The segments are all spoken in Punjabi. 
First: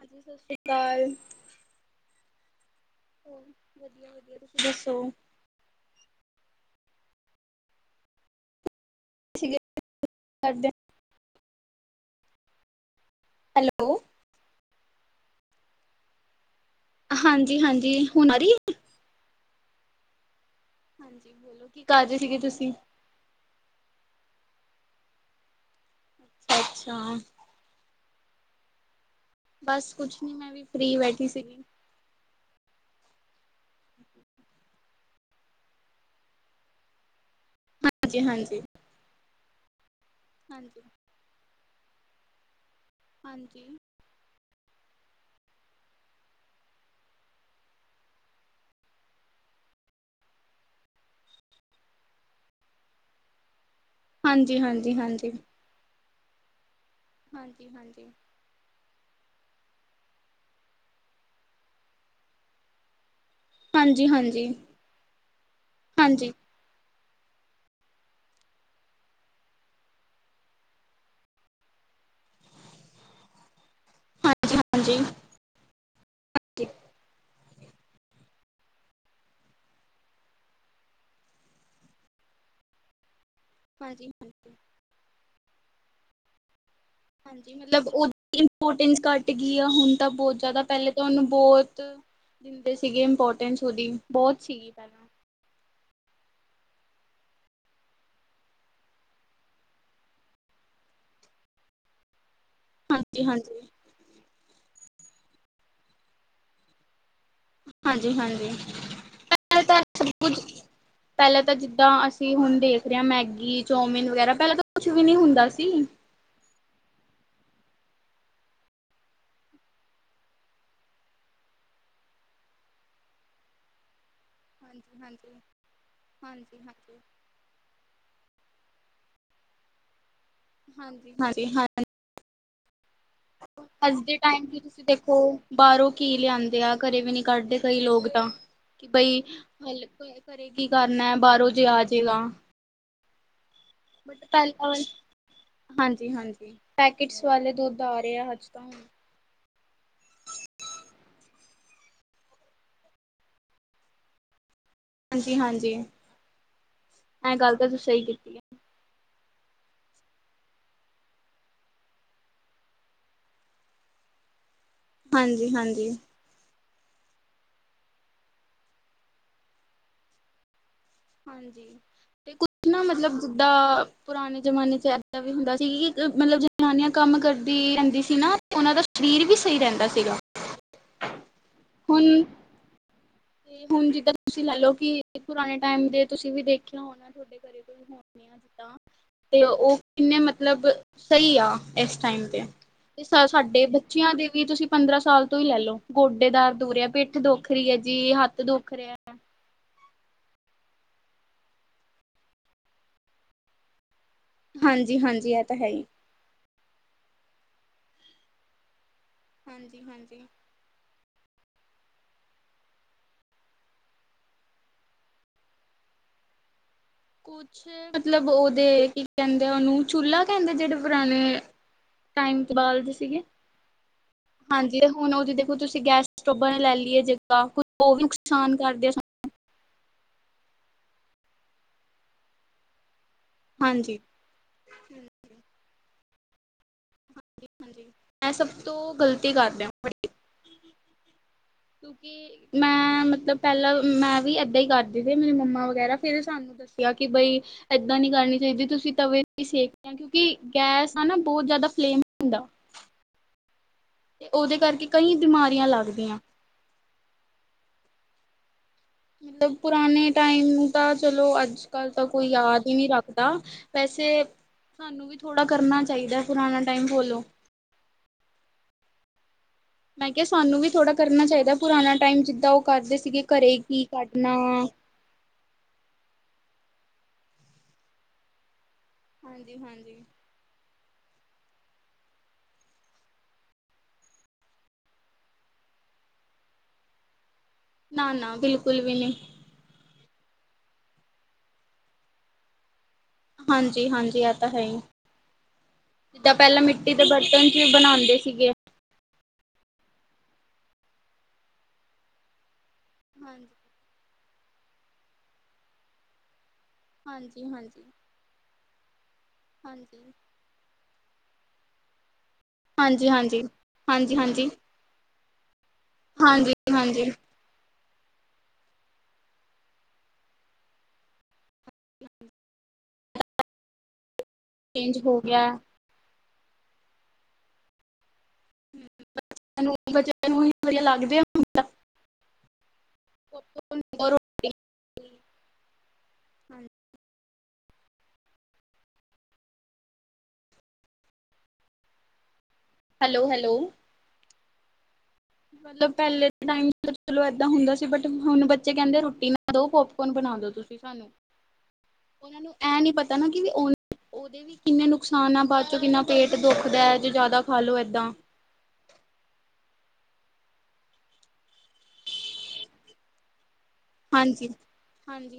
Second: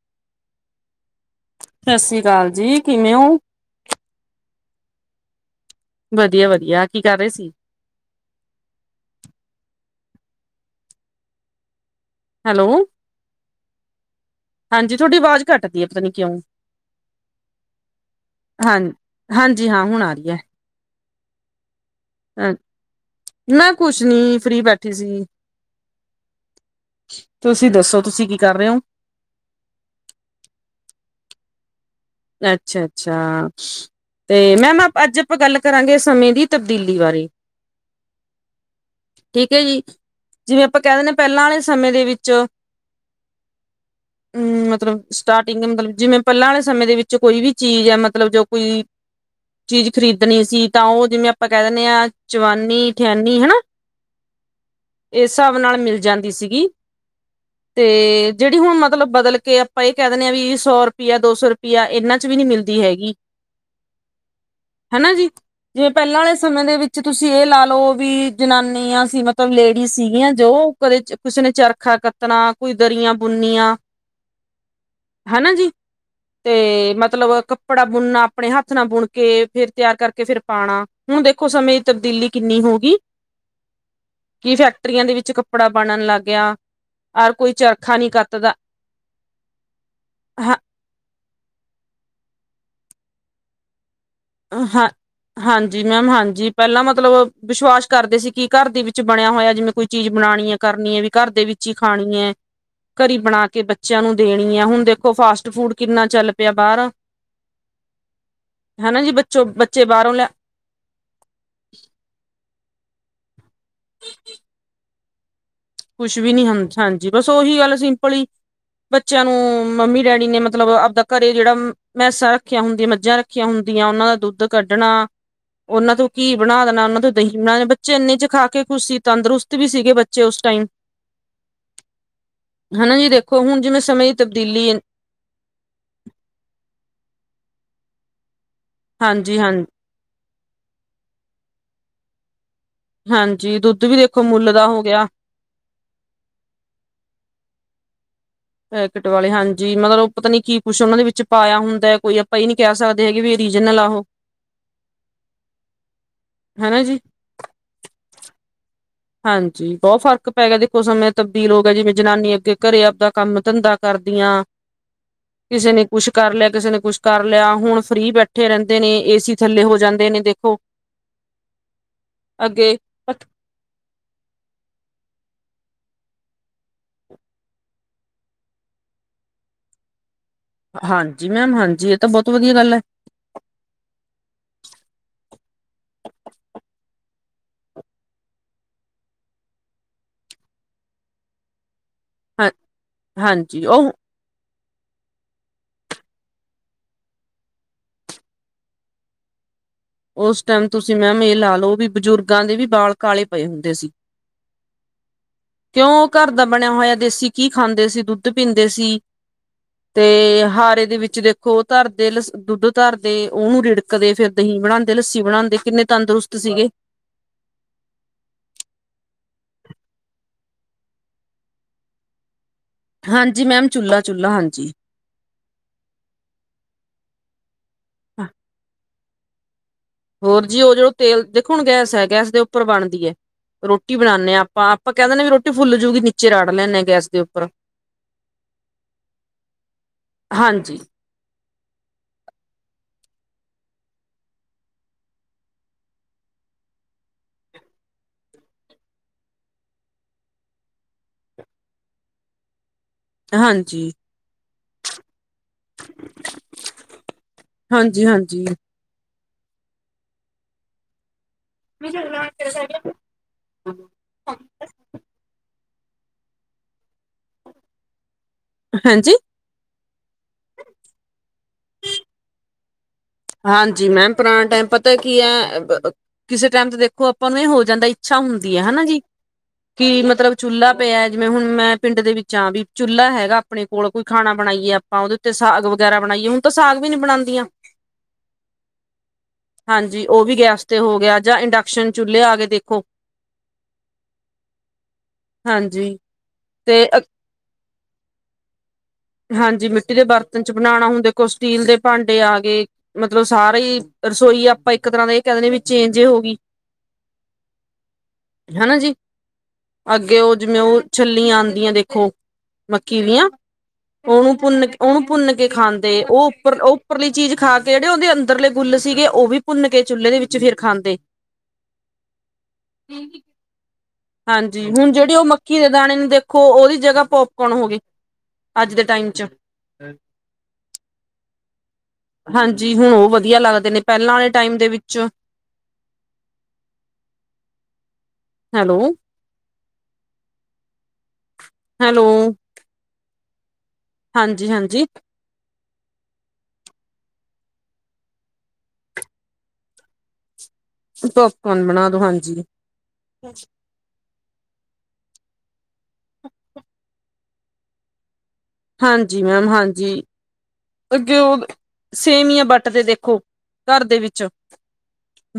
ਹਾਂਜੀ, ਸਤਿ ਸ੍ਰੀ ਅਕਾਲ। ਸੱਸੀ ਅਕਾਲ ਜੀ। ਕਿਵੇਂ ਹੋ ਹੋਰ ਵਧੀਆ- ਵਧੀਆ ਤੁਸੀਂ ਦੱਸੋ। ਵਧੀਆ-ਵਧੀਆ ਕੀ ਕਰ ਰਹੇ ਸੀ। ਠੀਕੇ ਕਰਦੇ। ਹੈਲੋ। ਹੈਲੋ ਹਾਂਜੀ ਤੁਹਾਡੀ ਆਵਾਜ਼ ਕਟਦੀ ਹੈ ਪਤਾ ਨੀ ਕਿਉਂ? ਹਾਂਜੀ, ਹਾਂਜੀ, ਹੁਣ ਆ ਰਹੀ ਹੈ, ਹਾਂ ਹਾਂਜੀ, ਹਾਂ ਹੁਣ ਆ ਰਹੀ ਹੈ। ਹਾਂਜੀ, ਬੋਲੋ! ਕੀ ਕਰ ਰਹੇ ਸੀਗੇ ਅ, ਤੁਸੀਂ ਮੈਂ ਕੁਛ ਨੀ ਫਰੀ ਬੈਠਾ ਤੁਸੀ, ਅੱਛਾ ਤੁਸੀਂ ਦੱਸੋ। ਤੁਸੀਂ ਕੀ ਕਰ ਰਹੇ ਹੋ? ਬਸ ਕੁਛ ਨੀ ਮੈਂ ਵੀ ਫਰੀ ਬੈਠੀ ਸੀਗੀ। ਅੱਛਾ! ਅੱਛਾ! ਤੇ ਮੈਮ ਅੱਜ ਆਪਾਂ ਗੱਲ ਕਰਾਂਗੇ ਸਮੇਂ ਦੀ ਤਬਦੀਲੀ ਬਾਰੇ, ਹਾਂਜੀ, ਹਾਂਜੀ, ਠੀਕ ਹੈ ਜੀ, ਜਿਵੇਂ ਆਪਾਂ ਹਾਂਜੀ ਕਹਿ ਦਿੰਦੇ ਆਂ ਪਹਿਲਾਂ ਵਾਲੇ ਸਮੇਂ ਦੇ ਵਿੱਚ, ਹਾਂਜੀ, ਹੂੰ, ਮਤਲਬ ਸਟਾਰਟਿੰਗ ਮਤਲਬ ਜਿਵੇਂ ਪਹਿਲਾਂ ਵਾਲੇ ਸਮੇ ਦੇ ਵਿੱਚ ਚ ਕੋਈ ਵੀ ਚੀਜ਼ ਹੈ ਮਤਲਬ ਜੋ ਕੋਈ, ਚੀਜ਼ ਖਰੀਦਣੀ ਸੀ ਤਾਂ ਉਹ ਜਿਵੇਂ ਆਪਾਂ ਕਹਿ ਦਿੰਦੇ ਹਾਂ ਚਵਾਨੀ ਠਿਆਨੀ ਹਨਾ ਹਾਂਜੀ ਹਾਂਜੀ ਇਸ ਹਾਂਜੀ ਹਿਸਾਬ ਨਾਲ ਮਿਲ ਜਾਂਦਾ ਦੀ ਸੀਗੀ, ਹਾਂਜੀ ਹਾਂਜੀ ਤੇ ਜਿਹੜੀ ਹੁਣ ਮਤਲਬ ਬਦਲ ਕੇ ਆਪਾਂ ਇਹ ਕਹਿ ਦਿੰਦੇ ਹਾਂ ਵੀ ਸੌ ਰੁਪਇਆ ਦੋ ਸੌ ਰੁਪਆ ਆ ਇਹਨਾਂ ਚ ਵੀ ਨਹੀਂ ਮਿਲਦੀ ਹੈਗੀ, ਹਾਂਜੀ ਹਾਂਜੀ ਹਨਾ ਜੀ ਜਿਵੇ ਪਹਿਲਾਂ ਹਾਂਜੀ ਵਾਲੇ ਸਮੇਂ ਦੇ ਵਿੱਚ ਤੁਸੀਂ ਇਹ ਲਾ ਲਓ ਵੀ ਜਨਾਨੀਆਂ ਸੀ, ਮਤਲਬ ਲੇਡੀਜ਼ ਸੀਗੀਆਂ ਜੋ ਕਦੇ ਕਿਸੇ ਨੇ ਚਰਖਾ ਕੱਤਣਾ ਕੋਈ ਦਰੀਆਂ ਬੁਣਨੀਆ ਹਾਂਜੀ ਹਾਂਜੀ ਹਨਾ ਜੀ, ਹਾਂਜੀ ਤੇ ਮਤਲਬ ਕੱਪੜਾ ਬੁਣਨਾ ਆਪਣੇ ਹੱਥ ਨਾਲ ਬੁਣ ਕੇ ਫਿਰ ਤਿਆਰ ਕਰਕੇ ਫਿਰ ਪਾਉਣਾ ਹੁਣ ਦੇਖੋ ਸਮੇਂ ਦੀ ਤਬਦੀਲੀ ਕਿੰਨੀ ਹੋ ਗਈ, ਹਾਂਜੀ ਕੀ ਫੈਕਟਰੀਆਂ ਦੇ ਵਿੱਚ ਕੱਪੜਾ ਬਣਨ ਲੱਗ ਗਿਆ। ਔਰ ਕੋਈ ਹਾਂਜੀ, ਮਤਲਬ ਚਰਖਾ ਨਹੀਂ ਉਹਦੀ ਕੱਤਦਾ ਇੰਪੋਰਟੈਂਸ ਘੱਟ ਗਈ ਆ ਹੁਣ ਤਾਂ ਬਹੁਤ ਹ ਜ਼ਿਆਦਾ ਪਹਿਲੇ ਤਾਂ ਉਹਨੂੰ ਬਹੁਤ ਦਿੰਦੇ ਸੀਗੇ ਇੰਪੋਰਟੈਂਸ ਉਹਦੀ ਬਹੁਤ ਸੀਗੀ ਪਹਿਲਾਂ, ਜੀ ਮੈਮ ਹਾਂਜੀ, ਪਹਿਲਾਂ ਮਤਲਬ ਵਿਸ਼ਵਾਸ ਕਰਦੇ ਸੀ ਕਿ ਘਰ ਦੇ ਵਿੱਚ ਬਣਿਆ ਹੋਇਆ ਜਿਵੇਂ ਕੋਈ ਚੀਜ਼ ਬਣਾਉਣੀ ਹੈ, ਕਰਨੀ ਹੈ, ਵੀ ਘਰ ਦੇ ਵਿੱਚ ਹੀ ਖਾਣੀ ਹੈ, ਘਰੀ ਬਣਾ ਹਾਂਜੀ-ਹਾਂਜੀ, ਕੇ ਬੱਚਿਆਂ ਨੂੰ ਦੇਣੀ ਹੈ ਹੁਣ ਦੇਖੋ ਦੇਖੋ ਫਾਸਟ ਫੂਡ ਕਿੰਨਾ ਚੱਲ ਪਿਆ ਬਾਹਰ, ਹਾਂਜੀ, ਹਾਂਜੀ, ਹਨਾ ਜੀ ਬੱਚੋ ਪੈਲੇ ਤਾਂ ਬੱਚੇ ਸਭ ਬਾਹਰੋਂ ਲੈ ਕੁਝ ਪਹਿਲਾਂ ਤਾਂ ਜਿੱਦਾਂ ਅਸੀਂ ਹੁੰਦੇ ਦੇ ਮੈਗੀ ਚੌਮਿਨ ਵਗੈਰਾ ਪਹਿਲਾਂ ਤਾਂ ਕੁਛ ਵੀ ਨ ਨਹੀਂ ਹੁੰਦਾ ਸੀ। ਕੁਛ ਵੀ ਨੀ ਹ ਹਾਂਜੀ ਬਸ ਉਹੀ ਗੱਲ ਅਸੀਂ ਆਪਲੀ ਬੱਚਿਆਂ ਨੂੰ ਮੰਮੀ ਡੈਡੀ ਨੇ ਮਤਲਬ ਆਪਦਾ ਘਰੇ ਜਿਹੜਾ ਭੈ ਸਾਂ ਰੱਖੀਆਂ ਹੁੰਦੀਆਂ ਮੱਝਾਂ ਰੱਖੀਆਂ ਹੁੰਦੀਆਂ ਉਹਨਾਂ ਦਾ ਦੁੱਧ ਦੁੱਧ ਕੱਢਣਾ ਹਾਂਜੀ-ਹਾਂਜੀ, ਉਹਨਾਂ ਤੋਂ ਘੀ ਹਾਂਜੀ-ਹਾਂਜੀ, ਬਣਾ ਦੇਣਾ ਉਹਨਾਂ ਤੋਂ ਦਹੀਂ ਬਣਾ ਦੇਣਾ ਬੱਚੇ ਇੰਨੇ ਚ ਖਾ ਕੇ ਖੁਸ਼ ਸੀ ਤੰਦਰੁਸਤ ਵੀ ਸੀਗੇ ਬੱਚੇ ਉਸ ਟਾਈਮ ਹਾਂਜੀ ਹਾਂਜੀ ਹਾਂ ਹਨਾ ਜੀ ਦੇਖੋ ਹੁਣ ਜਿਵੇਂ ਅੱਜ ਸਮੇਂ ਦੀ ਦੇ ਟਾਈਮ ਤਬਦੀਲੀ ਤੁਸੀਂ ਦੇਖੋ ਬਾਹਰੋਂ ਕੀ ਲਿਆਂਦੇ ਆ ਘਰੇ ਵੀ ਨੀ ਕੱਢਦੇ ਕਹੀ ਲੋਕ ਤਾਂ ਕਿ ਬਈ ਹਾਂਜੀ ਹਾਂ ਹਲ ਘਰੇ ਕੀ ਕਰਨਾ ਹੈ ਬਾਹਰੋਂ ਜੇ ਆਜੇਗਾ ਹਾਂਜੀ ਦੁੱਧ ਵੀ ਦੇਖੋ ਬਟ ਮੁੱਲ ਦਾ ਪਹਿਲਾਂ ਹੋ ਗਿਆ ਹਾਂਜੀ ਹਾਂਜੀ ਕਿਟਸ ਵਾਲੇ ਦੁੱਧ ਆ ਰਿਹਾ ਪੈਕਟ ਵਾਲੇ ਹਾਂਜੀ ਮਤਲਬ ਉਹ ਪਤਾ ਨੀ ਕੀ ਕੁਛ ਉਹਨਾਂ ਦੇ ਵਿੱਚ ਪਾਇਆ ਹੁੰਦਾ ਹੈ ਕੋਈ ਆਪਾਂ ਇਹ ਨਹੀਂੀ ਕਹਿ ਸਕਦੇ ਹੈਗੇ ਵੀ ਰੀਜਨਲ ਆ ਉਹ ਹਾਂਜੀ ਹਾਂਜੀ ਹਨਾ ਜੀ ਐ ਗੱਲ ਤਾਂ ਤੁਸੀਂ ਸਹੀ ਕੀਤੀ ਹੈ ਹਾਂਜੀ ਬਹੁਤ ਫ਼ਰਕ ਪੈ ਗਿਆ ਦੇਖੋ ਸਮੇਂ ਤਬਦੀਲ ਹੋ ਗਿਆ ਜਿਵੇਂ ਜਨਾਨੀ ਅੱਗੇ ਘਰੇ ਆਪਦਾ ਕੰਮ ਧੰਦਾ ਕਰਦੀਆਂ ਹੈ ਕਿਸੇ ਨੇ ਹਾਂਜੀ-ਹਾਂਜੀ ਕੁਛ ਕਰ ਲਿਆ ਕਿਸੇ ਨੇ ਕੁਛ ਕਰ ਲਿਆ ਹੁਣ ਫ੍ਰਰੀ ਬੈਠੇ ਰਹਿੰਦੇ ਨੇ ਏਸੀ ਥੱਲੇ ਹੋ ਜਾਂਦੇ ਨੇ ਦੇਖੋ ਹਾਂਜੀ ਤੇ ਕੁਛ ਅੱਗੇ ਨਾ ਮਤਲਬ ਜਿੱਦਾਂ ਪੁਰਾਣੇ ਜ਼ਮਾਨੇ 'ਚ ਇਦਾਂ ਵੀ ਹੁੰਦਾ ਸੀ ਕਿ ਮਤਲਬ ਜਨਾਨੀਆਂ ਕੰਮ ਕਰਦੀ ਰਹਿੰਦੀ ਸੀ ਨਾ ਉਹਨਾਂ ਦਾ ਸਰੀਰ ਵੀ ਸਹੀ ਰਹਿੰਦਾ ਸੀਗਾ ਹਾਂਜੀ ਮੈਮ ਹਾਂਜੀ ਇਹ ਹੁਣ ਤਾਂ ਬਹੁਤ ਵਧੀਆ ਗੱਲ ਹੈ ਤੇ ਹੁਣ ਜਿੱਦਾਂ ਤੁਸੀਂ ਲੈਲੋ ਕਿ ਪੁਰਾਣੇ ਟਾਈਮ ਦੇ ਤੁਸੀਂ ਵੀ ਦੇਖਿਆ ਹੋਣਾ ਤੁਹਾਡੇ ਘਰੇ ਕੋਈ ਹੋਣ ਨ ਆ ਜਿੱਦਾਂ ਤੇ ਉਹ ਕਿੰਨੇ ਮਤਲਬ ਸਹੀ ਆ ਇਸ ਟਾਈਮ ਤੇ। ਹਾਂ ਤੇ ਸਾ-ਸਾਡੇ ਹਾਂਜੀ ਉਹ ਬੱਚਿਆਂ ਦੇ ਵੀ ਤੁਸੀਂ ਪੰਦਰਾਂ ਸਾਲ ਤੋਂ ਈ ਲੈ ਲੋ, ਗੋਡੇ ਦਰਦ ਹੋ ਰੇ ਆ, ਪਿੱਠ ਦੁਖ ਰੀ ਐ ਕਿ ਹੱਥ ਦੁੱਖ ਰਿਐ। ਉਸ ਟਾਈਮ ਤੁਸੀਂ ਮੈਮ ਇਹ ਲਾ ਲੋ ਵੀ ਬਜ਼ੁਰਗਾਂ ਦੇ ਵੀ ਬਾਲ ਕਾਲੇ ਪਏ ਹੁੰਦੇ ਸੀ। ਹਾਂਜੀ ਹਾਂਜੀ ਇਹ ਤਾ ਹੈ ਈ। ਕਿਉਂ ਘਰ ਦਾ ਬਣਿਆ ਹੋਇਆ ਦੇਸੀ ਘੀ ਖਾਂਦੇ ਸੀ, ਦੁੱਧ ਪੀਂਦੇ ਸੀ। ਹਾਂਜੀ ਹਾਂਜੀ ਤੇ ਹਾਰੇ ਦੇ ਵਿੱਚੋ ਦੇਖ ਖੋਹ ਧਰਦੇ, ਲਸ ਦੁੱਧ ਧਰਦੇ, ਉਹਨੂੰ ਰਿੜਕਦੇ ਫੇਰ ਦਹੀਂ ਬਣਾਂਦੇ। ਲੱਸੀ ਬਣਾਂਦੇ, ਕਿੰਨੇ ਤੰਦਰੁਸਤ ਸੀਗੇ। ਕੁਛ ਮਤਲਬ ਓਹਦੇ, ਕੀ ਕਹਿੰਦੇ ਉਹਨੂੰ, ਚੁਲ੍ਹਾ ਕੈਂਦੇ ਜੇੜੇ ਪੁਰਾਣੇ ਟਾਈਮ ਬਾਲਦੇ ਸੀਗੇ। ਹਾਂਜੀ ਮੈਮ ਚੁੱਲਾ ਚੁੱਲਾ ਹਾਂਜੀ, ਤੇ ਹੁਣ ਉਹਦੀ ਦੇਖੋ ਤੁਸੀਂ ਗੈਸ ਸਟੋਬਾਂ ਨੇ ਲੈ ਲੀ ਏ ਜਗ ਤਾਂ ਕੁ ਉਹ ਵੀ ਨੁਕਸਾਨ ਕਰਦੇ ਆ ਸਾ [inaudible] ਹੋਰ ਜੀ ਉਹ ਜੋ ਤੇਲ, ਦੇਖੋ ਹੁਣ ਗੈਸ ਹੈਗਾ ਐ, ਗੈਸ ਦੇ ਉੱਪਰ ਬਣਦੀ ਐ। ਰੋਟੀ ਹਾਂਜੀ ਬਣਾਨੇ ਆਪਾਂ, ਆਪਾਂ ਕਹਿ ਦਿੰਦੇ ਵੀ ਰੋਟੀ ਫੁੱਲ ਜੂਗੀ ਨ ਚ ਰਾੜ ਲੈਨੇ ਹਾਂਜੀ ਹਾਂਜੀ। ਮੈਂ ਸਭ ਤੋਂ ਗ਼ਲਤੀ ਕਰਦੇ ਆਂ ਵੱਡੀ। ਹਾਂਜੀ ਕਿਉਂਕਿ ਮੈਂ ਮਤ ਲਬ ਪਹਿਲਾਂ ਮੈਂ ਵੀ ਏਦਾਂ ਈ ਕਰਦੀ, ਮੇਰੀ ਮੰਮਾ ਵਗੈਰਾ। ਫੇਰ ਸਾਨੂੰ ਦੱਸਿਆ ਕਿ ਬਈ ਏਦਾਂ ਨੀ ਕਰਨੀ ਚਈਦੀ, ਤੁਸੀਂ ਤਵੇ ਤੇ ਈ ਸੇਕਦੇ ਆਂ ਕਿਉਂਕਿ ਗੈਸ ਆ ਨਾ ਬਹੁਤ ਜਾ਼ਦਾ ਫਲੇਮ ਹੁੰਦਾ ਹਾਂਜੀ। ਤੇ ਉਹਦੇ ਕਰਕੇ ਕਈ ਬਿਮਾਰੀਆਂ ਲੱਗਦੀਆਂ। ਹਾਂਜੀ, ਹਾਂਜੀ। ਮਤਲਬ ਪੁਰਾਣੇ ਟਾਈਮ ਨੂੰ ਤਾਂ ਚਲੋ ਅੱਜ ਜ ਕੱਲ ਤਾਂ ਕੋਈ ਯਾਦ ਹੀ ਨੀ ਰੱਖਦਾ। ਵੈਸੇ ਸਾਨੂੰ ਵੀ ਥੋੜਾ ਕਰਨਾ ਚ ਚਈਦਾ ਪੁਰਾਣਾ ਟਾਈਮ ਬੋਲੋ ਹਾਂਜੀ? ਮੈਂ ਕਿਆ ਸਾਨੂੰ ਵੀ ਥੋੜ੍ਹਾ ਕਰਨਾ ਚਾਈਦਾ ਪੁਰਾਣਾ ਟਾਈਮ ਜਿੱਦਾਂ ਉਹ ਕਰਦੇ ਸੀ ਹਾਂਜੀ। ਮੈਮ ਪੁਰਾਣਾ ਟਾਈਮ ਪਤਾ ਕੀ ਐ ਅ-ਬ-ਅ ਕਿਸੇ ਟਾਈਮ ਤੇ ਦੇਖੋ ਆਪਾਂ ਨੂੰ ਈ ਹੋ ਜਾਂਦਾ, ਇੱਛਾ ਹੁੰਦੀ ਐ ਹਨਾ ਹਾਂਜੀ ਕੀ ਹਾਂਜੀ ਮਤਲਬ ਚੁਲ੍ਹਾ ਪਿਆ ਜਿਵੇਂ ਹੁਣ ਮੈਂ ਪਿੰਡ ਦੇ ਵਿੱਚ ਆਂ, ਵੀ ਚੁੱਲਾ ਹੈਗਾ ਆਪਣੇ ਕੋਲ, ਕੋਈ ਖਾਣਾ ਬਣਾਈਏ, ਆਪਾਂ ਉਹਦੇ ਉੱਤੇ ਸਾਗ ਵਗੈਰਾ ਬਣਾਈਏ, ਹੁਣ ਤਾਂ ਸਾਗ ਵੀ ਨੀ ਬਣਾਦੀਆਂ ਨਾ, ਨਾ। ਬਿਲਕੁਲ ਵੀ ਨੀ। ਹਾਂਜੀ। ਉਹ ਵੀ ਗੈਸ ਤੇ ਹੋ ਗਿਆ ਜਾਂ ਇੰਡਕਸ਼ਨ ਚੁੱਲੇ ਆ ਗੇ ਦੇਖੋ ਹਾਂਜੀ, ਹਾਂਜੀ ਆ ਤਾਂ ਹੈ ਈ। ਹਾਂਜੀ ਜਿੱਦਾਂ ਪਹਿਲਾਂ ਤੇ ਮਿੱਟੀ ਅ, ਦੇ ਬਰਤਨ ਚ ਈ ਬਣਾਦੇ ਸੀਗੇ। ਹਾਂਜੀ। ਮਿੱਟੀ ਦੇ ਬਰਤਨ ਚ ਬਣਾਣਾ ਹੁੰਦਾ, ਕੁਛ ਸਟੀਲ ਦੇ ਭਾਂਡੇ ਆ ਗਏ ਮਤਲਬ ਹਾਂਜੀ ਸਾਰੇ ਈ, ਰਸੋਈ ਆਪ ਆਪਾਂ ਇੱਕ ਤਰ੍ਹਾਂ ਦਾ ਇਹ ਕਹਿਿੰਦੇ ਵੀ ਚੇਜ ਹੋ ਗਈ ਹਾਂਜੀ ਹਾਂਜੀ ਹਨਾ ਜੀ ਹਾਂਜੀ ਅੱਗੇ ਉਹ ਜਿਵੇਂ ਉਹ ਛੱਲੀਆਂ ਆਉਂਦੀ ਦੀਆਂ ਦੇਖੋ ਮੱਕੀ ਹਾਂਜੀ, ਦੀਆਂ ਹਾਂਜੀ। ਹਾਂਜੀ ਉਹਨੂੰ ਭੁੰਨ, ਉਹਨੂੰ ਭੁੰਨ ਕੇ ਖਾਂਦੇ। ਉਹ ਹਾਂਜੀ ਉੱਪਰ ਉਹ ਹਾਂਜੀ ਉੱਪਰਲੀ ਹਾਂਜੀ ਚੀਜ਼ ਖਾ ਕੇ ਕਿਹੜੇ ਉਹਦੇ ਅੰਦਰਲੇ ਗੁੱਲ ਸੀਗੇ ਉਹ ਵੀ ਭੁੰਨ ਕੇ ਚੁੱਲੇ ਦੇ ਵਿੱਚ ਫਿਰ ਖਾਂਦੇ ਹਾਂਜੀ। ਹੁਣ ਚੇਂਜ ਜਿਹੜੀ ਹੋ ਉਹ ਗਿਆ ਮੱਖੀ ਦੇ ਦਾਣੇ ਨੂੰ ਦੇਖੋ ਖੋ ਉਹਦੀ ਜਗ੍ਹਾ ਪੋਪਕੋਨ ਹੋ ਗਈ। ਅੱਜ ਦੇ ਟਾਈਮ ਚ, ਸਾਨੂੰ ਬੱਚਿਆਂ ਨੂੰ ਹੀ ਵਧੀਆ ਲੱਗਦੇ ਆ ਹੁਣ ਤਾਂ। ਹਾਂਜੀ ਹੁਣ ਉਹ ਵਧੀਆ ਲੱਗਦੇ ਨੇ ਪਹਿਲਾਂ ਵਾਲੇ ਟਾਈਮ ਦੇ ਵਿਚ ਹੈਲੋ, ਹੈਲੋ, ਹੈਲੋ ਹੈਲੋ, ਹਾਂਜੀ ਹਾਂਜੀ, ਮਤਲਬ ਪਹਿਲੇ ਦੇ ਟਾਈਮ ਚਲੋ, ਏਦਾਂ ਹੁੰਦਾ ਸੀ ਬਟ ਹੁਣ ਬੱਚੇ ਕਹਿੰਦੇ ਰੋਟੀ ਨਾ ਦੋ ਪੋਪਕੋਰਨ ਬਣਾ ਦੋ ਤੁਸੀਂ ਸਾਨੂੰ ਪੋਪਕੋਰਨ ਬਣਾ ਦੋ ਉਹਨਾਂ ਹਾਂਜੀ ਨੂੰ ਇਹ ਨੀ ਪਤਾ ਨਾ ਕਿ ਉਹ ਉਹਦੇ ਵੀ ਕਿੰਨੇ ਨੁਕਸਾਨ ਆ ਬਾਅਦ ਚੋਂ ਕਿੰਨਾ ਪੇਟ ਦੁਖਦਾ ਜੇ ਜ਼ਿਆਦਾ ਖਾਲੋ ਏਦਾਂ, ਹਾਂਜੀ ਮੈਮ ਹਾਂਜੀ, ਅੱਗੇ ਉਹ ਸੇਮੀਆ ਵੱਟ ਤੇ ਦੇਖੋ। ਘਰ ਦੇ ਵਿੱਚ ਹਾਂਜੀ।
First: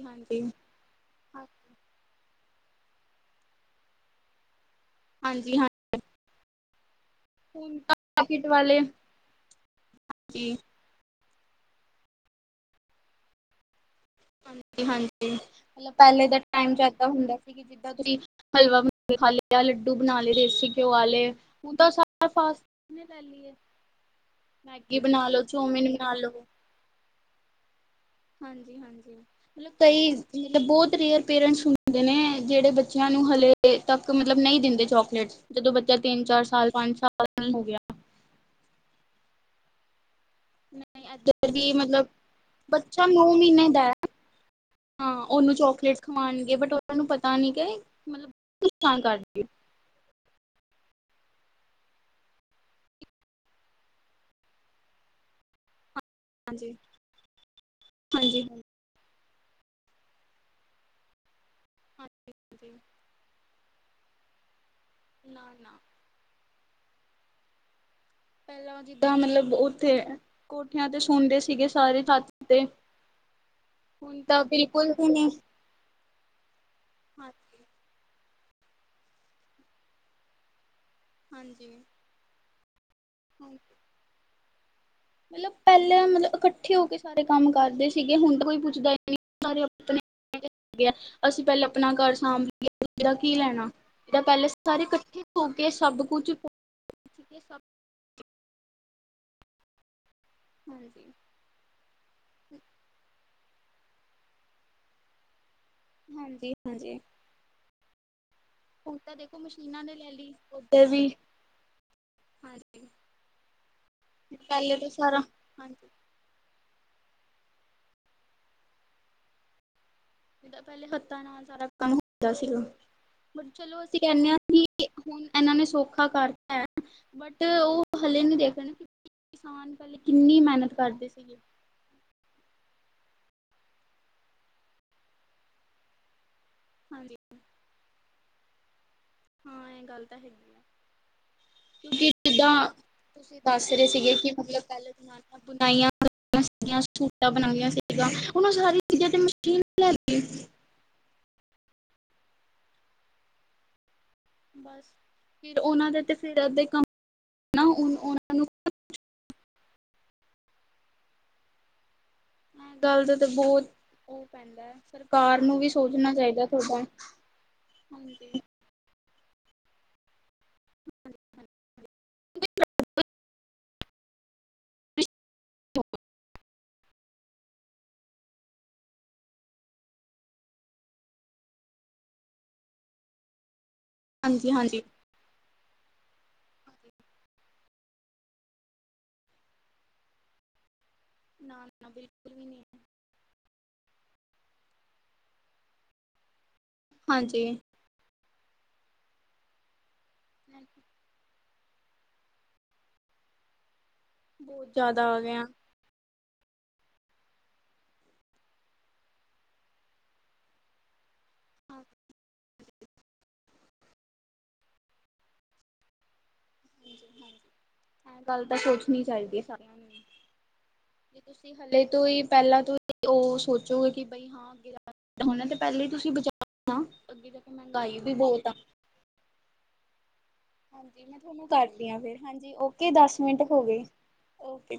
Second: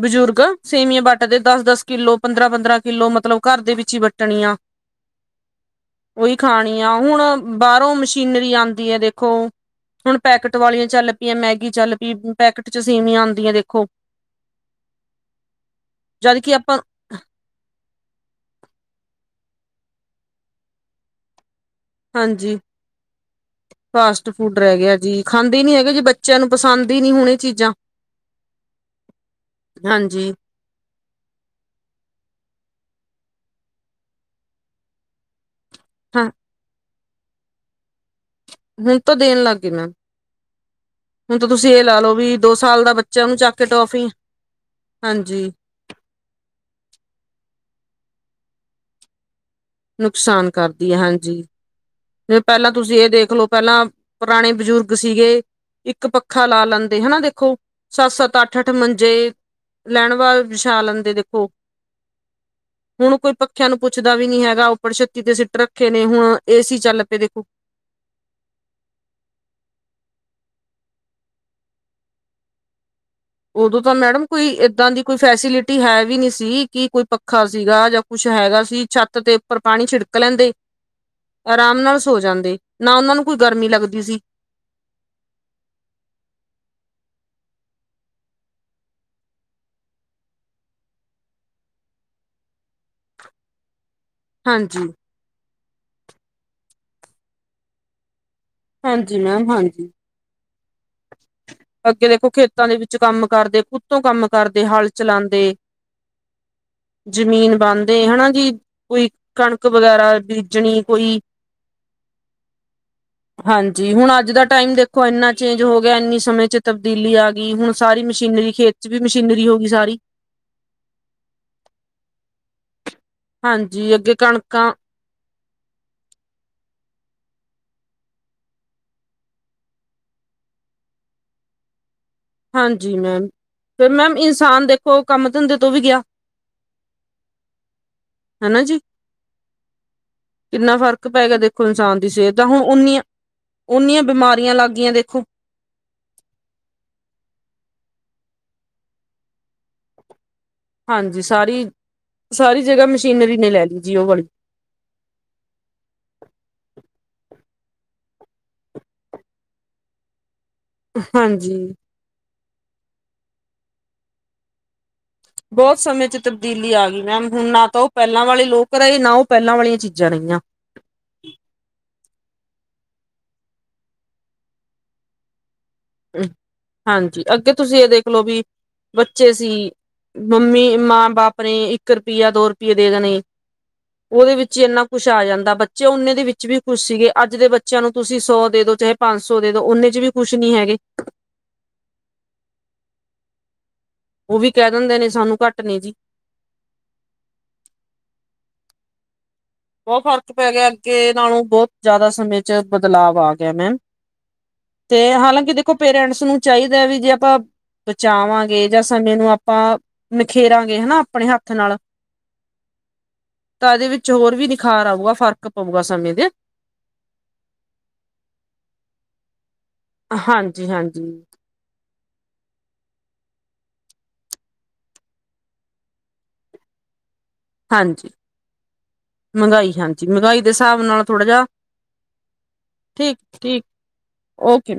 ਬਜ਼ੁਰਗ ਸੇਵੀਆਂ ਬੱਟ ਦੇ ਦਸ ਹਾਂਜੀ-ਹਾਂਜੀ ਦਸ ਕਿੱਲੋ ਪੰਦਰਾਂ ਪੰਦਰਾਂ ਕਿੱਲੋ ਮਤਲਬ ਘਰ ਦੇ ਵਿੱਚ ਹੀ ਵੱਟਣੀਆ, ਹਾਂਜੀ ਹਾਂ, ਖਾਣੀਆਂ, ਹੁਣ ਬਾਹਰੋਂ ਮਸ਼ੀਨਰੀ ਵਾਲੇ ਆਦੀ ਹੈ ਦੇਖੋ। ਹੁਣ ਜੀ ਪੈਕਟ ਵਾਲੀਆਂ ਚੱਲ ਚੱਲ ਪਈਏ ਮੈਗੀ ਚੱਲ ਪਈ ਪੈਕਟ ਚ ਸੀੇਵੀਆਂ ਆਦੀਆਂ ਦੇਖੋ। ਹਾਂਜੀ ਹਾਂਜੀ ਮਤਲਬ ਪਹਿਲੇ ਦਾ ਜਦ ਕਿ ਟਾਈਮ ਆਪਾਂ ਜਿਆਦਾ ਹੁੰਦਾ ਸੀ। ਤੁਸੀਂ ਹਲਵਾ ਖਾ ਲਿਆ ਲੱਡੂ ਬਣਾ ਲਏ ਦੇਸੀ ਘਿਓ ਵਾਲੇ ਤਾਂ ਸਾਰਾ ਹਾਂਜੀ ਫਾਸਟ ਫੂਡ ਨੇ ਲੈ ਲਈ ਏ। ਫਾਸਟ ਫੂਡ ਰਹਿ ਗਿਆ, ਮੈਗੀ ਜੀ ਬਣਾ ਲੋ, ਖਾਂਦੇ ਨੀ ਚੌਮਿਨ ਹੈਗੇ ਜੀ ਬਣਾ ਬੱਚਿਆਂ ਲੋ, ਨੂੰ ਪਸੰਦ ਹੀ ਨੀ ਹੋਣ ਇਹ ਚੀਜ਼ਾਂ। ਹਾਂਜੀ ਹਾਂਜੀ, ਮਤਲਬ ਕਈ ਹਾਂਜੀ ਮਲਬ ਬਹੁਤ ਰੇਅਰ ਪੇਰੈਂਟਸ ਹੁੰਦੇ ਨੇ ਜਿਹੜੇ ਬੱਚਿਆਂ ਨੂੰ ਹਲੇੇ ਤੱਕ ਮਤਲਬ ਨਹੀਂ ਦਿੰਦੇ ਚੋਕਲੇਟ ਜਦੋਂ ਬੱਚਾ ਤਿੰਨ ਹਾਂ ਚਾਰ ਸਾਲ ਪੰਜ ਸਾਲ ਪ ਨਹੀਂ ਹੋ ਗਿਆ। ਹੁਣ ਤਾਂ ਦੇਣ ਲੱਗ ਗਈ ਮੈ, ਨਹੀਂ ਇੱਧਰ ਵੀ ਮਤਲਬ ਲਓ ਵੀ ਦੋ ਸਾਲ ਦਾ ਬੱਚਾ ਨੋ ਉਹਨੂੰ ਚੱਕ ਕੇ ਮਹੀਨੇ ਦਾ ਟੋਫੀ ਹਾਂ ਹਾਂਜੀ ਉਹਨੂੰ ਚੋਕਲੇਟ ਖਵਾਣਗੇ ਬਟ ਉਹਨਾਂ ਨੂੰ ਪਤਾ ਨੀ ਕਿ ਮਤਲਬ ਨੁਕਸਾਨ ਕਰਦੀ ਐ। ਨੁਕਸਾਨ ਕਰਦੀ ਹੈ ਹਾਂਜੀ ਜਿ ਪਹਿਲਾਂ ਤੁਸੀਂ ਇਹ ਦੇਖਲੋ, ਪਹਿਲਾਂ ਪੁਰਾਣੇ ਬਜ਼ੁਰਗ ਸੀਗੇ ਇੱਕ ਪੱਖਾ ਲਾ ਹਾਂਜੀ ਲੈਂਦੇ ਹਨਾ, ਦੇਖੋ ਸੱਤ-ਸੱਤ, ਹਾਂਜੀ ਹਾਂਜੀ ਅੱਠ-ਅੱਠ ਮੰਜੇ ਲੈਣ ਵਾਇਜ ਵਿਛਾ ਲੈਂਦੇ ਦੇਖੋ। ਹਾਂਜੀ। ਹੁਣ ਕੋਈ ਪੱਕ ਪੱਖਿਆਂ ਨੂੰ ਪੁੱਛਦਾ ਵੀ ਨੀ ਹੈਗਾ ਔ ਪੜਛੱਤੀ ਤੇ ਨਾ ਸਿੱਟ ਨਾ ਰੱਖੇ ਨੇ ਹੁਣ ਏਸੀ ਚੱਲ ਪੇ ਦੇਖੋ। ਪਹਿਲਾਂ ਜਿੱਦਾਂ ਮਤਲਬ ਉੱਥੇ ਕੋਠਿਆਂ ਤੇ ਸੌਂਦੇ ਸੀਗੇ ਸਾਰੇ ਛੱਤ ਤੇ ਉਦੋਂ ਤਾਂ ਹੁਣ ਮੈਡਮ ਕੋਈ ਏਦਾਂ ਬਿਲਕੁਲ ਦੀ ਵੀ ਕੋਈ ਨਹੀਂ ਫੈਸਿਲਿਟੀ ਹੈ ਵੀ ਨੀ ਸੀ ਕੀ ਕੋਈ ਪੱਖਾ ਹਾਂਜੀ, ਸੀਗਾ ਜਾਂ ਕੁਛ ਹੈਗਾ ਸੀ ਛੱਤ ਤੇ ਉੱਪਰ ਪਾਣੀ ਛਿੜਕ ਲੈਂਦੇ- ਹਾਂਜੀ, ਆਰਾਮ ਨਾਲ ਸੋ ਜਾਂਦੇਂ। ਨਾ ਉਨਾਂ ਨੂੰ ਕੋਈ ਗਰਮੀ ਹਾਂਜੀ। ਲੱਗਦੀ ਸੀ। ਮਤਲਬ ਪੈਲੇ ਮਲਬ ਇਕੱਠੇ ਹੋ ਕੇ ਸਾਰੇ ਕੰਮ ਕਰਦੇ ਸੀਗੇ ਹੁਣ ਤਾਂ ਕੋਈ ਪੁੱਛਦਾ ਨੀ ਸਾਰੇ ਅਪਣੇ- ਅਪਣੇ ਹੈਗੇ, ਅਸੀ ਪਹਿਲੇ ਆਪਣਾ ਘਰ ਸਾਂਭ ਲੀਏ ਦੂਜੇ ਦਾ ਕੀ ਲੈਣਾ। ਇਹ ਤਾਂ ਪੈਲੇ ਸਾਰੇ ਹਾਂਜੀ ਇਕੱਠੇ ਹੋ ਗਏ। ਏ ਸਬ ਕੁਛ-ਏ ਸਭ ਕੁਛ ਹਾਂਜੀ ਮੈਮ, ਹਾਂਜੀ। ਹਾਂਜੀ। ਅੱਗੇ ਦੇਖੋ ਖੇਤਾਂ ਦੇ ਵਿੱਚ ਕੰਮ- ਕਰਦੇ ਉਤੋਂ ਕੰਮ ਕਰਦੇ ਹੱਲ ਚਲਾਂਦੇ। ਹਾਂਜੀ- ਹਾਂਜੀ। ਦੇ ਹਨਾ ਜੀ। ਹੁਣ ਕੋਈ ਤਾਂ ਦੇਖੋ ਕਣਕ ਮਸ਼ੀਨਾਂ ਨੇ ਲੈ ਵਗੈਰਾ ਲਈ ਬੀਜਣੀ ਓਧਰ ਵੀ ਕੋਈ ਹਾਂਜੀ। ਹਾਂਜੀ ਹੁਣ ਅੱਜ ਦਾ ਟਾਈਮ ਪਹਿਲੇ ਤਾਂ ਦੇਖੋ ਸਾਰਾ ਇੰਨਾ ਹੋ ਹਾਂਜੀ, ਗਿਆ ਇੰਨੀ ਸਮੇਂ ਚ ਤਾਂ- ਤਬਦੀਲੀ ਆ ਗਈ ਹੁਣ ਸਾਰੀ ਮਸ਼ੀਨਰੀ ਖੇਤ ਚ ਵੀ ਮਸ਼ੀਨਰੀ ਹੋ ਗਈ ਸਾਰੀ। ਏਦਾ ਪਹਿਲੇ ਹੱਥਾਂ ਨਾਲ ਸਾਰਾ ਕੰਮ ਹੁੰਦਾ ਸੀਗਾ। ਬ ਚਲੋ ਹਾਂਜੀ ਅਸੀਂ ਅੱਗੇ ਕੈਨੇ ਆਂ ਕਣਕਾਂ ਠੀਕ ਐ ਹੁਣ ਇਨਾਂ ਨੇ ਸੌਖਾ ਕਰਤਾ ਐ। ਬਟ ਉਹ ਹਲੇੇ ਨੀ ਦੇਖ ਰਏ ਕਿ ਕਿਸਾਨ ਪੈਲੇ ਕਿੰਨੀ ਮਿਹਨਤ ਕਰਦੇ ਸੀਗੇ। ਹਾਂਜੀ ਮੈਮ, ਫਿਰ ਮੈਮ ਇਨਸਾਨ ਦੇਖੋ ਕੰਮ ਧੰਦੇ ਤੋਂ ਵੀ ਗਿਆ। ਹਾਂਜੀ, ਹਨਾ ਜੀ। ਹਾਂ ਇਹ ਗੱਲ ਤਾਂ ਹੈਗੀ। ਆ ਕਿੰਨਾ ਫ਼ਰਕ ਪੈ ਗਿਆ ਦੇਖੋ ਇਨਸਾਨ ਦੀ ਜੀ ਸਿਹਤ ਦਾ ਜਿੱਦਾਂ ਹੁਣ ਓਨੀਆਂ ਤੁਸੀਂ ਦੱਸ ਰਹੇ ਓਨੀਆਂ ਸੀਗੇ ਕਿ ਬਿਮਾਰੀਆਂ ਮਤਲਬ ਲੱਗ ਪੈਲੇ ਗਈਆਂ ਦੇਖੋ ਬੁਣਾਈਆਂ [inaudible] ਬਣਾਈਆਂ ਸੀਗਾ ਹੁਣ ਉਹ ਸਾਰੀਆਂ ਚੀਜ਼ਾਂ ਤੇ ਮਸ਼ੀਨ ਲੈ ਗਈ। ਹਾਂਜੀ ਸਾਰੀ -ਸਾਰੀ ਜਗ੍ਹਾ ਮਸ਼ੀਨਰੀ ਨੇ ਲੈ ਲੀ। ਬਸ ਫਿਰ ਉਹਨਾਂ ਦੇ ਤੇ ਫੇਰ ਅੱਧੇ ਕੰਮ ਨਾ ਹੁਣ ਉਨ੍ਹਾਂ ਨੂੰ- ਹਾਂਜੀ ਹ ਗੱਲ ਦਾ ਤਾਂ ਬਹੁਤ ਉਹ ਪੈਂਦਾ ਐ। ਬਹੁ ਸਮੇਂ 'ਚ ਤਬਦੀਲੀ ਆ ਗਈ। ਮੈਮ ਹੁਣ ਨਾ ਤਾਂ ਉਹ ਪੈਲਾਂ ਹਾਂਜੀ ਵਾਲੇ ਲੋਕ ਰਹੇ। ਨਾ ਉਹ- ਪਹਿਲਾ ਵਾਲੀਆਂ ਚੀਜ਼ਾਂ ਰਹੀਆਂ। ਹਾਂਜੀ ਅੱਗੇ ਤੁਸੀਂ ਇਹ ਦੇਖ ਲਓ ਵੀ। ਬੱਚੇ ਸੀ ਮੰਮੀ, ਮਾਂ ਬਾਪ ਨੇ ਇੱਕ ਰੁਪਈਆ, ਦੋ ਰੁਪਈਏ ਦੇ ਦੇਣੇ- ਉਦੇ ਹਾਂਜੀ ਵਿੱਚ ਹੀ ਹਾਂਜੀ ਇੰਨਾ ਕੁਛ ਆ ਜਾਂਦਾ। ਬੱਚੇ ਓਨੇ ਦੇ ਵਿੱਚ- ਵੀ ਖੁਸ਼ ਸੀਗੇ। ਅੱਜ ਦੇ ਬੱਚਿਆਂ ਨੂੰ ਤੁਸੀਂ ਸੌ ਦੇ ਦੋ ਚਾਹੇ ਪੰਜ ਸੌ ਦੇ ਦੋ ਉਨੇ 'ਚ ਵੀ ਖੁਸ਼ ਨੀ ਹੈਗੇ। ਨਾ ਨਾ ਬਿਲਕੁਲ ਵੀ ਨਹੀਂ ਐ। ਉਹ ਵੀ ਕਹਿ ਦਿੰਦੇ ਨੇ ਸਾਨੂੰ ਘੱਟ ਨੇ ਜੀ। ਹਾਂਜੀ। ਬਹੁਤ ਫ਼ਰਕ ਪੈ ਗਿਆ ਅੱਗੇ ਨਾਲੋਂ। ਬਹੁਤ ਜ਼ਿਆਦਾ ਸਮੇਂ ਚ ਬਦਲਾਵ ਆ ਗਿਆ ਮੈਮ। ਬਹੁਤ ਤੇ ਜ਼ਿਆਦਾ ਆ ਗਿਆ। ਹਾਲਾਂਕਿ ਦੇਖੋ ਪੇਰੈਂਟਸ- ਉਸਨੂੰ ਚਾਹੀਦਾ ਵੀ ਜੇ ਆਪਾਂ ਬਚਾਵਾਂਗੇ ਜਾਂ ਸਮੇਂ ਨੂੰ ਆਪਾਂ ਨਿਖੇਰਾਂਗੇ ਹਨਾ ਆਪਣੇ ਹੱਥ ਨਾਲ, ਤਾਂ ਇਹਦੇ ਵਿੱਚ ਹੋਰ ਵੀ- ਬੁਖਾਰ ਆਊਗਾ, ਫ਼ਰਕ ਪਊਗਾ ਸਮੇਂ ਦੇ- ਹਾਂਜੀ-ਹਾਂਜੀ, ਇਹ ਗੱਲ ਤਾਂ ਸੋਚਣੀ ਚਾਹੀਦੀ ਹੈ ਸਾਰਿਆਂ ਨੂੰ। ਹਾਂਜੀ, ਹਾਂਜੀ, ਕੀ ਤੁਸੀਂ ਹਲੇੇ ਵੀ - ਤੋਂ ਹੀ ਪਹਿਲਾਂ ਤੋਂ ਸੀ। ਉਹ ਸੋਚੋਗੇ ਕਿ ਬਈ ਹਾਂ ਹੋਣਾ ਤੇ ਹੈ। ਪਹਿਲਾਂ ਹੀ ਤੁਸੀਂ ਬਚਾਓ ਨਾ। ਹਾਂਜੀ, ਮਹਿੰਗਾਈ-ਹਾਂਜੀ ਮਹਿੰਗਾਈ- ਦੇ ਹਿਸਾਬ ਨਾਲ ਹਾਂਜੀ, ਮੈਂ ਥੋੜਾ ਜਿਹਾ ਤੁਹਾਨੂੰ ਕਰਦੀ ਆ ਫਿਰ ਹਾਂਜੀ। ਓਕੇ ਠੀਕ, ਦਸ ਮਿੰਟ ਹੋ ਠੀਕ ਗਏ ਓਕੇ।